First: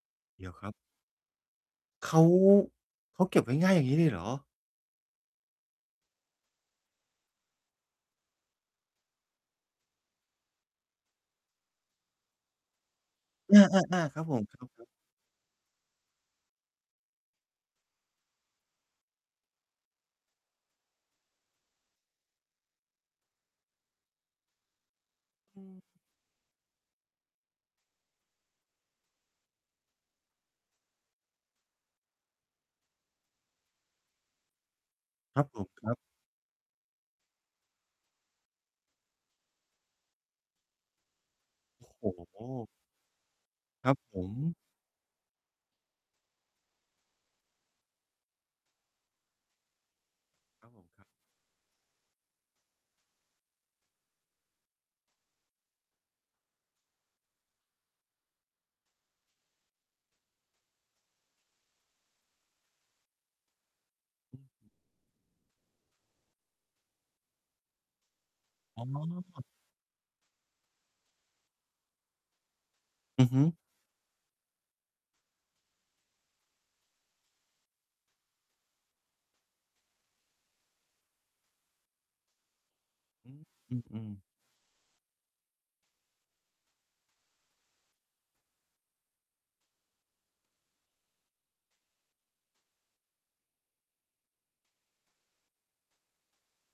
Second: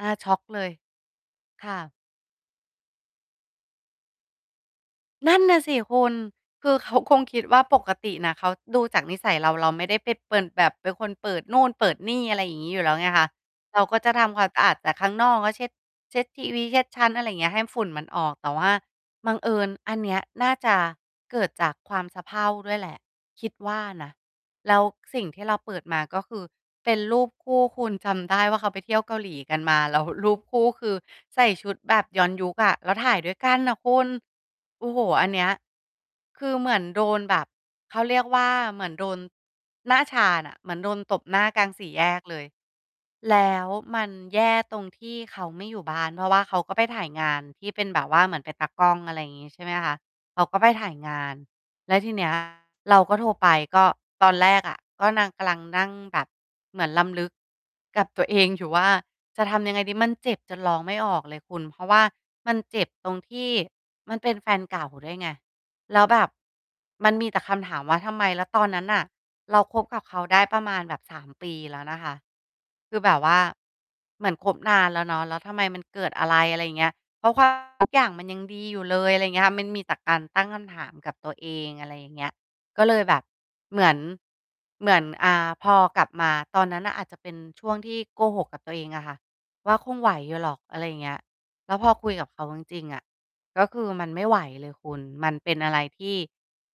อา ช็อกเดี๋ยวเลครัย บ ค่ะ เขา เขาเก็บง่าย ๆ อย่างงี้เลยเหรอ? นั่นน่ะสิคุณ คือเขาคงคิดว่าปกติน่ะ เขาดูจากนิสัย เรา เราไม่ได้ไปเปิ่น แบบเป็นคนเปิดนู่นเปิดนี่ อะไรอย่างงี้อยู่แล้วไงคะ อเราก็า จๆ ะๆ ครทับผำคม วามคสะรอาดัแบ ๆ ต่ข้างนอก ก็ เช็ด เช็ดทีวี เช็ดชั้น อะไรเงี้ย ให้ฝุ่นมันออก แต่ว่าบังเอิญอันเนี้ยน่าจะเกิดจากความสะเพร่าด้วยแหละ คิดว่านะ แล้วสิ่งที่เราเปิดมา ก็คือเป็นรูปคู่คุณ จำได้ว่าเขาไปเที่ยวเกาหลีกันมา แล้ว รูปคู่ คือใส่ชุดแบบย้อนยุคอะ แล้วถ่ายด้วยกันน่ะคุณ โอ้โฮ อันคเนรัีบ้ย ผม ครับ คือเหมือนโดนแบบ เขาเรียกว่า เหมือนโดน หน้าชาน่ะ เหมือนโดนตบหน้ากลางสี่แยโอ้กโเลฮ ย แล้วครับมันผแย่ม ตรงที่เขาไม่อยู่บ้าน เพราะว่าเขาก็ไปถ่ายงานที่เป็นแบบว่าเหมือนเป็นตากล้อง อะไรงี้ ใช่ไหมคะ เขาก็ไปครับผถม ่ายครับ งาน แล้วที เนี้ย เราก็โทรไป ก็ตอนแรกอะ ก็นางกำลังนั่งแบบเหมือนรำลึกกับตัวเองอยู่ว่า จะทำยังไงดี? มันเจ็บจนร้องไม่ออกเลยคุณ เพราะว่ามันเจ็บตรงที่มันเป็นแฟนเก่าด้วยไง แล้วแบบมันมีแต่คำถามว่า "ทำไม?" แล้วตอนนอั๋้นน่ะอ เรา คบกับเขาได้ประมาณแบบ 3 ปีแล้วนะคะ คือแบบอือวฮ่าึ เหมือนคบนานแล้วเนาะ แล้วทำไมมันเกิดอะไร? อะไรอย่างเงี้ย เพราะ ว่า ทุกอย่างมันยังดีอยู่เลย อะไรเงี้ย มันมีแต่การตั้งคำถามกับตัวเอง อะไรอย่างเงี้ย ก็เลยแบบ อืม อเหมือน ือ ๆ เหมือน อ่า พอกลับมาตอนนั้นน่ะ อาจจะเป็นช่วงที่โกหกกับตัวเองอะค่ะว่า คงไหวอยู่หรอก อะไรอย่างเงี้ย แล้ว พอคุยกับเขาจริง ๆ อะ ก็คือมันไม่ไหวเลยคุณ มันเป็นอะไรที่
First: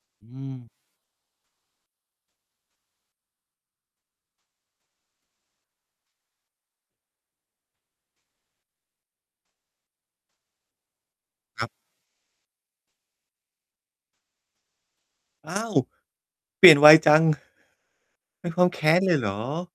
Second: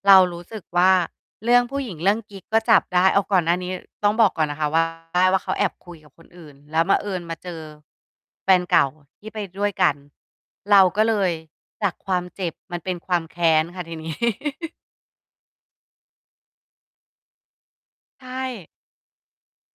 เราอืรู้สึกม ว่า เรื่อง ผู้หญิง เรื่องกิ๊ก ก็จับได้ เอาก่อนหน้านี้ต้องบอกก่อนนะคะ ว่า ได้ ว่า เขาแอบคุยกับคนอื่น แล้วบังเอิญ มาเจอ แฟนเก่าที่ไปด้วยกัน เราก็เลยครับ จากความเจ็บ มันเป็นความแค้นค่ะที นี้ อ้าว! เปลี่ยนไวจัง ใชเป็นควา่ มแค้นเลยเหรอ?